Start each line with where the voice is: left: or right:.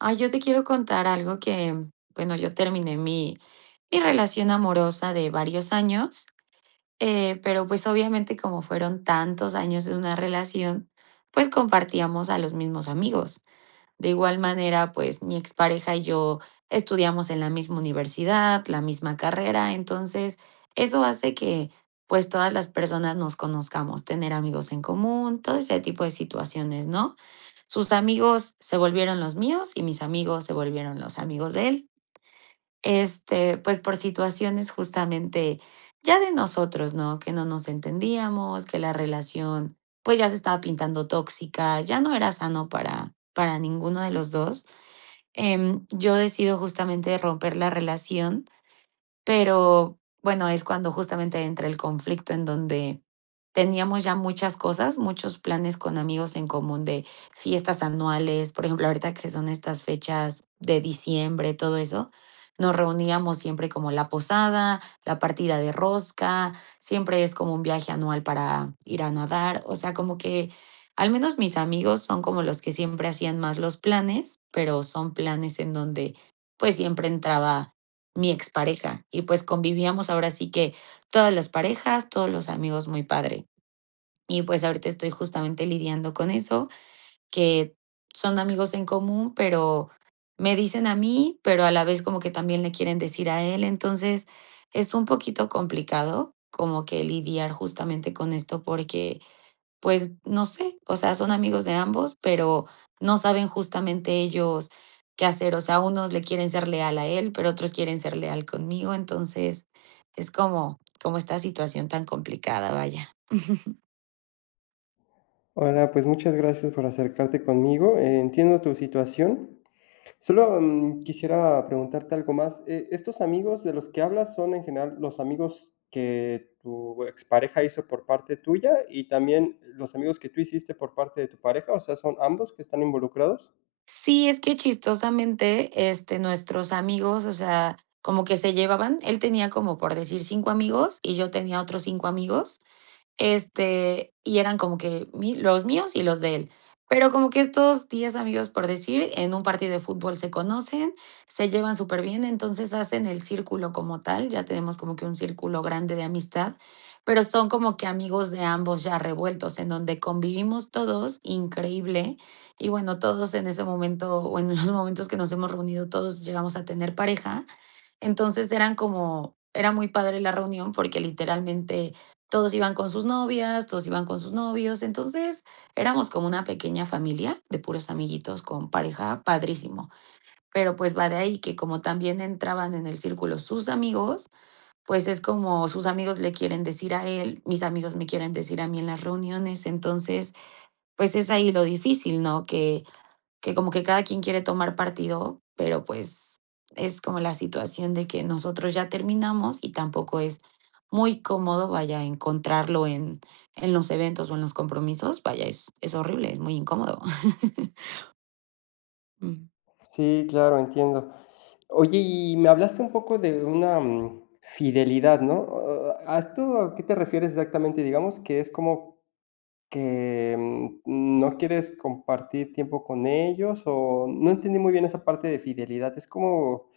right: Ay, yo te quiero contar algo que, bueno, yo terminé mi mi relación amorosa de varios años, eh, pero, pues, obviamente, como fueron tantos años de una relación, pues, compartíamos a los mismos amigos. De igual manera, pues, mi expareja y yo estudiamos en la misma universidad, la misma carrera. Entonces, eso hace que, pues, todas las personas nos conozcamos, tener amigos en común, todo ese tipo de situaciones, ¿no? Sus amigos se volvieron los míos y mis amigos se volvieron los amigos de él. Este, pues por situaciones justamente ya de nosotros, ¿no?, que no nos entendíamos, que la relación, pues ya se estaba pintando tóxica, ya no era sano para para ninguno de los dos. Em, yo decido justamente romper la relación, pero bueno, es cuando justamente entra el conflicto en donde teníamos ya muchas cosas, muchos planes con amigos en común de fiestas anuales por ejemplo, ahorita que son estas fechas de diciembre, todo eso, nos reuníamos siempre como la posada, la partida de rosca, siempre es como un viaje anual para ir a nadar. O sea, como que al menos mis amigos son como los que siempre hacían más los planes, pero son planes en donde, pues siempre entraba mi expareja y pues convivíamos ahora sí que todas las parejas, todos los amigos muy padre. Y pues ahorita estoy justamente lidiando con eso, que son amigos en común, pero me dicen a mí, pero a la vez como que también le quieren decir a él. Entonces, es un poquito complicado como que lidiar justamente con esto porque, pues, no sé, o sea, son amigos de ambos, pero, no saben justamente ellos qué hacer. O sea, unos le quieren ser leal a él, pero otros quieren ser leal conmigo. Entonces, es como como esta situación tan complicada, vaya.
left: Hola, pues muchas gracias por acercarte conmigo, e entiendo tu situación, sólo, mm, quisiera preguntarte algo más, eh, estos amigos de los que hablas, ¿son en general los amigos que tu expareja hizo por parte tuya y también los amigos que tú hiciste por parte de tu pareja, o sea, son ambos que están involucrados?
right: Sí, es que chistosamente, este, nuestros amigos, o sea, como que se llevaban él tenía como por decir 5 amigos y yo tenía otros 5 amigos, este, y eran como que mi los míos y los de él, pero como que estos 10 amigos, por decir, en un partido de fútbol se conocen, se llevan superbién, entonces hacen el círculo como tal, ya tenemos como que un círculo grande de amistad, pero son como que amigos de ambos ya revueltos, en donde convivimos todos increíble. Y bueno, todos en ese momento, bueno, en momentos que nos hemos reunido, todos llegamos a tener pareja. Entonces eran como era muy padre la reunión porque literalmente todos iban con sus novias, todos iban con sus novios. Entonces éramos como una pequeña familia de puros amiguitos con pareja padrísimo. Pero, pues, va de ahí que como también entraban en el círculo sus amigos, pues es como, sus amigos le quieren decir a él, mis amigos me quieren decir a mí en las reuniones. Entonces, pues es ahí lo difícil, ¿no?, que que como que cada quien quiere tomar partido, pero pues es como la situación de que nosotros ya terminamos y tampoco es muy cómodo, vaya, encontrarlo en en los eventos o en los compromisos. Vaya, es es horrible, es muy incómodo. Mm.
left: Sí, claro, entiendo. Oye, y me hablaste un poco de una fidelidad, ¿no? ¿A a a esto qué te refieres exactamente? Digamos que es como que, mm, no quieres compartir tiempo con ellos o no entendí muy bien esa parte de fidelidad, ¿es como,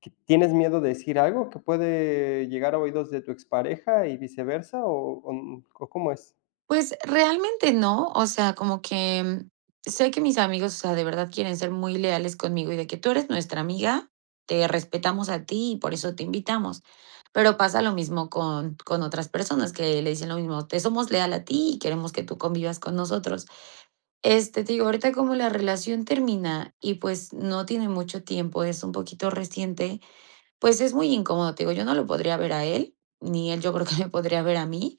left: que tienes miedo de decir algo que puede llegar a oídos de tu expareja y viceversa o o, mm, o cómo es?
right: Pues, realmente no, o sea, como que sé que mis amigos, o sea, de verdad quieren ser muy leales conmigo y de que: "Tú eres nuestra amiga, te respetamos a ti y por eso te invitamos". Pero pasa lo mismo con con otras personas que le dicen lo mismo: "Te somos leal a ti y queremos que tú convivas con nosotros". Este, te digo, ahorita como la relación termina y, pues, no tiene mucho tiempo, es un poquito reciente, pues, es muy incómodo, te digo, yo no lo podría ver a él, ni él yo creo que me podría ver a mí.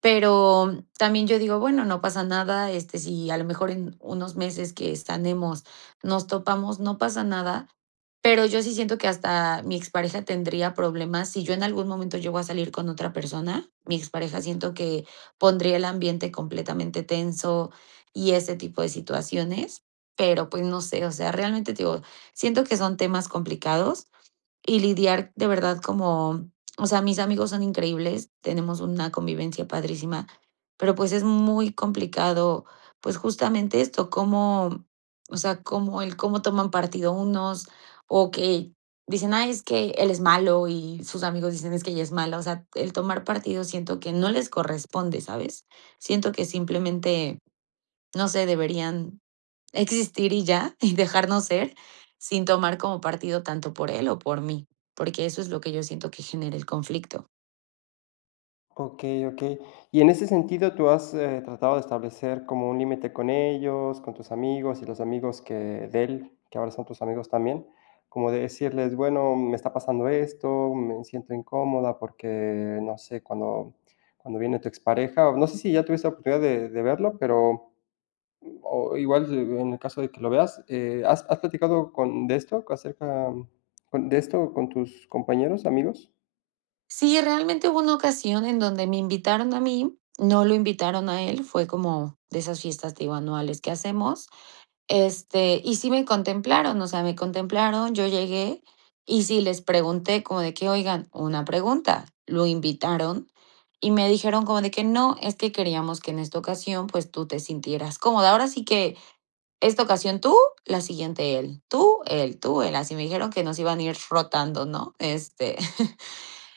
right: Pero también yo digo: "Bueno, no pasa nada. Este, si a lo mejor en unos meses que sanemos, nos topamos, no pasa nada", pero yo sí siento que hasta mi expareja tendría problemas, si yo en algún momento llego a salir con otra persona, mi expareja siento que pondría el ambiente completamente tenso y ese tipo de situaciones, pero pues no sé, o sea, realmente, te digo, siento que son temas complicados y lidiar de verdad como, o sea, mis amigos son increíbles, tenemos una convivencia padrísima, pero pues, es muy complicado, pues, justamente esto, cómo, o sea, cómo el cómo toman partido unos o que dicen: "Ay, es que él es malo", y sus amigos dicen: "Es que ella es mala". O sea, el tomar partido siento que no les corresponde, ¿sabes? Siento que simplemente, no sé, deberían existir y ya, y dejarnos ser, sin tomar como partido tanto por él o por mí, porque eso es lo que yo siento que genera el conflicto.
left: Okey, okey. Y en ese sentido, ¿tú has, eh, tratado de establecer como un límite con ellos, con tus amigos y los amigos que de él, que ahora son tus amigos también? Como de decirles: "Bueno, me está pasando esto, me siento incómoda porque, no sé, cuando cuando viene tu expareja", o no sé si ya tuviste oportunidad de de verlo, pero, o igual, en el caso de que lo veas eh, ¿has has platicado con de esto acerca con de esto con tus compañeros, amigos?
right: Sí, realmente hubo una ocasión en donde me invitaron a mí, no lo invitaron a él, fue como de esas fiestas, te digo, anuales que hacemos. Este, y sí me contemplaron, o sea, me contemplaron, yo llegué y sí les pregunté como de que: "Oigan, una pregunta, ¿lo invitaron?". Y me dijeron como de que: "No, es que queríamos que en esta ocasión, pues tú te sintieras cómoda. Ahora sí que esta ocasión tú, la siguiente él. Tú, él, tú, él", así, me dijeron que nos iban ir rotando, ¿no? Este,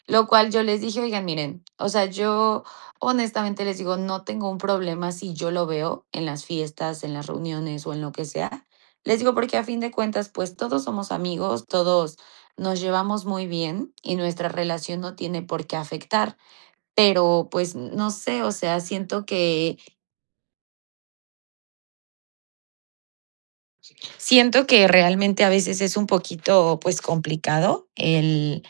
right: lo cual yo les dije: "Oigan, miren, o sea, yo honestamente les digo, no tengo un problema si yo lo veo en las fiestas, en las reuniones o en lo que sea. Les digo porque a fin de cuentas, pues todos somos amigos, todos nos llevamos muy bien y nuestra relación no tiene por qué afectar, pero pues no sé, o sea, siento que" "siento que realmente a veces es un poquito, pues complicado el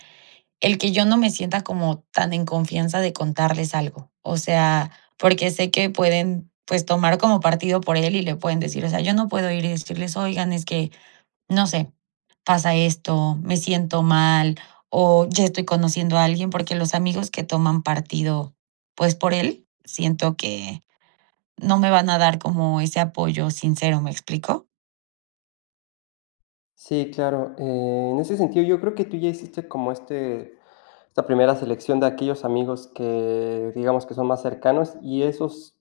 right: el que yo no me sienta como tan en confianza de contarles algo. O sea, porque sé que pueden, pues, tomar como partido por él y le pueden decir", o sea, yo no puedo ir y decirles: "Oigan, es que no sé, pasa esto, me siento mal o ya estoy conociendo a alguien", porque los amigos que toman partido, pues por él siento que no me van a dar como ese apoyo sincero, ¿me explico?
left: Sí, claro. En ese sentido, yo creo que tú ya hiciste como este, esta primera selección de aquellos amigos que, digamos, que son más cercanos y esos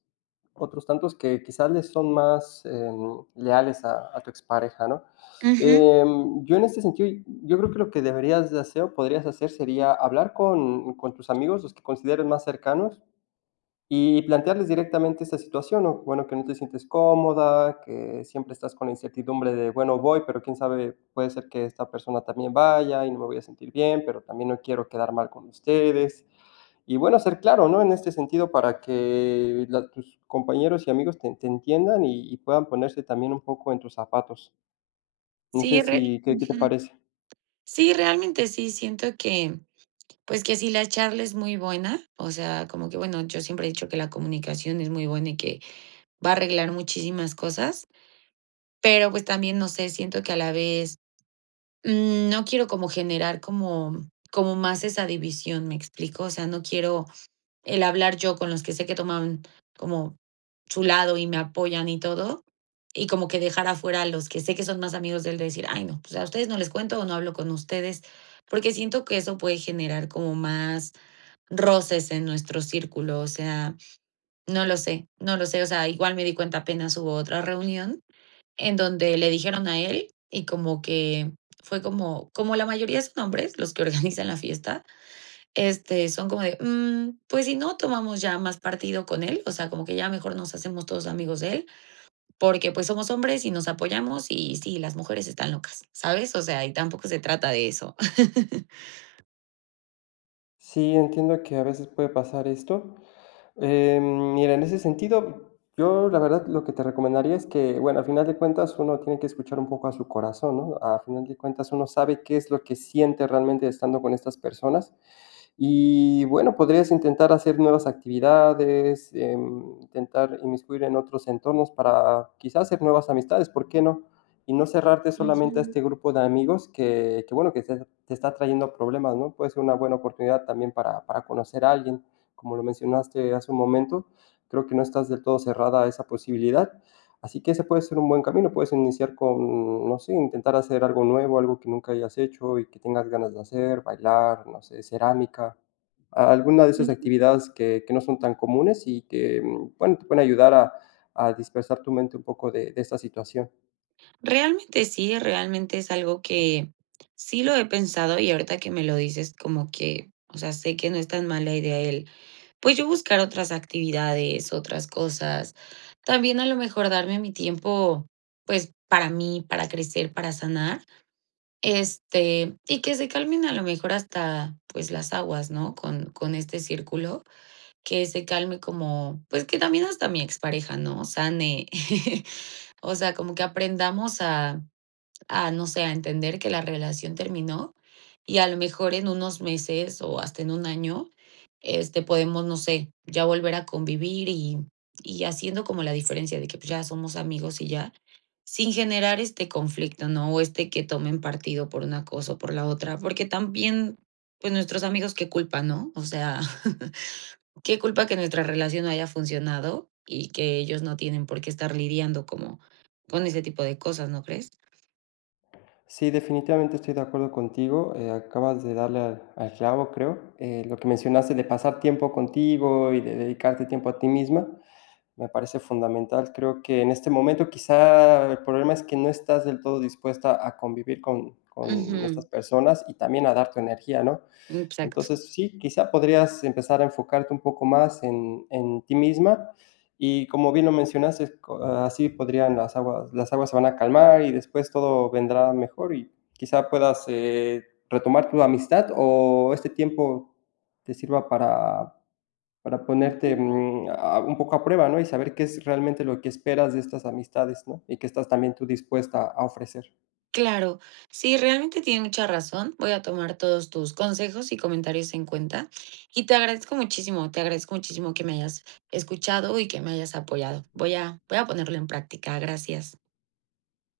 left: otros tantos que quizás les son más, eh, leales a a tu expareja, ¿no?
right: Ujú.
left: Eh, yo en este sentido, yo creo que lo que deberías de hacer o podrías hacer sería hablar con con tus amigos, los que consideres más cercanos, y plantearles directamente esa situación, ¿no? Bueno, que no te sientes cómoda, que siempre estás con la incertidumbre de: "Bueno, voy, pero quién sabe, puede ser que esta persona también vaya y no me voy a sentir bien, pero también no quiero quedar mal con ustedes". Y bueno, ser claro, ¿no? En este sentido, para que la tus compañeros y amigos ten te entiendan y y puedan ponerse también un poco en tus zapatos. No sé
right: Sí, re
left: si ¿qué qué te
right: Ujú,
left: parece?
right: sí, realmente sí siento que, pues que sí, la charla es muy buena. O sea, como que, bueno, yo siempre he dicho que la comunicación es muy buena y que va a arreglar muchísimas cosas. Pero, pues también, no sé, siento que a la vez, mm, no quiero como generar como como más esa división, ¿me explico? O sea, no quiero el hablar yo con los que sé que toman como su lado y me apoyan y todo, y como que dejar afuera a los que sé que son más amigos de él, de decir: "Ay, no, pues a ustedes no les cuento o no hablo con ustedes", porque siento que eso puede generar como más roces en nuestro círculo. O sea, no lo sé, no lo sé. O sea, igual me di cuenta, apenas hubo otra reunión en donde le dijeron a él y como que fue como como la mayoría son hombres los que organizan la fiesta, este, son como de: "Mm, pues si no tomamos ya más partido con él, o sea, como que ya mejor nos hacemos todos amigos de él, porque pues somos hombres y nos apoyamos y sí, las mujeres están locas", ¿sabes? O sea, y tampoco se trata de eso.
left: Sí, entiendo que a veces puede pasar esto. Eh, mira, en ese sentido, yo, la verdad, lo que te recomendaría es que, bueno, al final de cuentas, uno tiene que escuchar un poco a su corazón, ¿no? A final de cuentas uno sabe qué es lo que siente realmente estando con estas personas. Y bueno, podrías intentar hacer nuevas actividades, em, intentar inmiscuir en otros entornos para quizás haces nuevas amistades, ¿por qué no? Y no cerrarte solamente a
right: Ujú.
left: este grupo de amigos que que bueno que se te está trayendo problemas, ¿no? Puede ser una buena oportunidad también para para conocer a alguien. Como lo mencionaste hace un momento. Creo que no estás del todo cerrada a esa posibilidad. Así que ese puede ser un buen camino, puedes iniciar con, no sé, intentar hacer algo nuevo, algo que nunca hayas hecho y que tengas ganas de hacer, bailar, o hacer cerámica. A, alguna de esas
right: Ujú.
left: actividades que que no son tan comunes y que, bueno, te pueden ayudar a a dispersar tu mente un poco de de esa situación.
right: Realmente sí, realmente es algo que, sí lo he pensado y ahorita que me lo dices como que, o sea, sé que no es tan mala idea el, pues yo buscar otras actividades, otras cosas. También a lo mejor darme mi tiempo, pues, para mí, para crecer, para sanar. Este, y que se calmen a lo mejor hasta, pues las aguas, ¿no? Con con este círculo, que se calme como pues que también hasta mi expareja, ¿no?, sane. O sea, como que aprendamos a a, no sé, a entender que la relación terminó y a lo mejor en unos meses o hasta en 1 año, este, podemos, no sé, ya volver a convivir y y haciendo como la diferencia de que pues ya somos amigos y ya, sin generar este conflicto, ¿no?, o este que tomen partido por una cosa o por la otra. Porque también, pues nuestros amigos, ¿qué culpa, no? O sea, ¿qué culpa que nuestra relación no haya funcionado? Y que ellos no tienen por qué estar lidiando como, con ese tipo de cosas, ¿no crees?
left: Sí, definitivamente estoy de acuerdo contigo, eh, acabas de darle al al clavo, creo. Eh, lo que mencionaste de pasar tiempo contigo y de dedicarte tiempo a ti misma me parece fundamental. Creo que en este momento quizá el problema es que no estás del todo dispuesta a convivir con con estas
right: Ujú.
left: personas y también a dar tu energía, ¿no?
right: Mm, exacto.
left: Entonces, sí, quizá podrías empezar a enfocarte un poco más en en ti misma, y como bien lo mencionaste co así podrían las aguas las aguas se van a calmar y después todo vendrá mejor y quizá puedas, eh, retomar tu amistad o este tiempo te sirva para para ponerte,
right: Ujú.
left: mm, ah, un poco a prueba, ¿no? Y saber qué es realmente lo que esperas de estas amistades, ¿no? Y qué estás también tú dispuesta a ofrecer.
right: Claro. Sí, realmente tiene mucha razón. Voy a tomar todos tus consejos y comentarios en cuenta y te agradezco muchísimo. Te agradezco muchísimo que me hayas escuchado y que me hayas apoyado. Voy a voy a ponerlo en práctica. Gracias.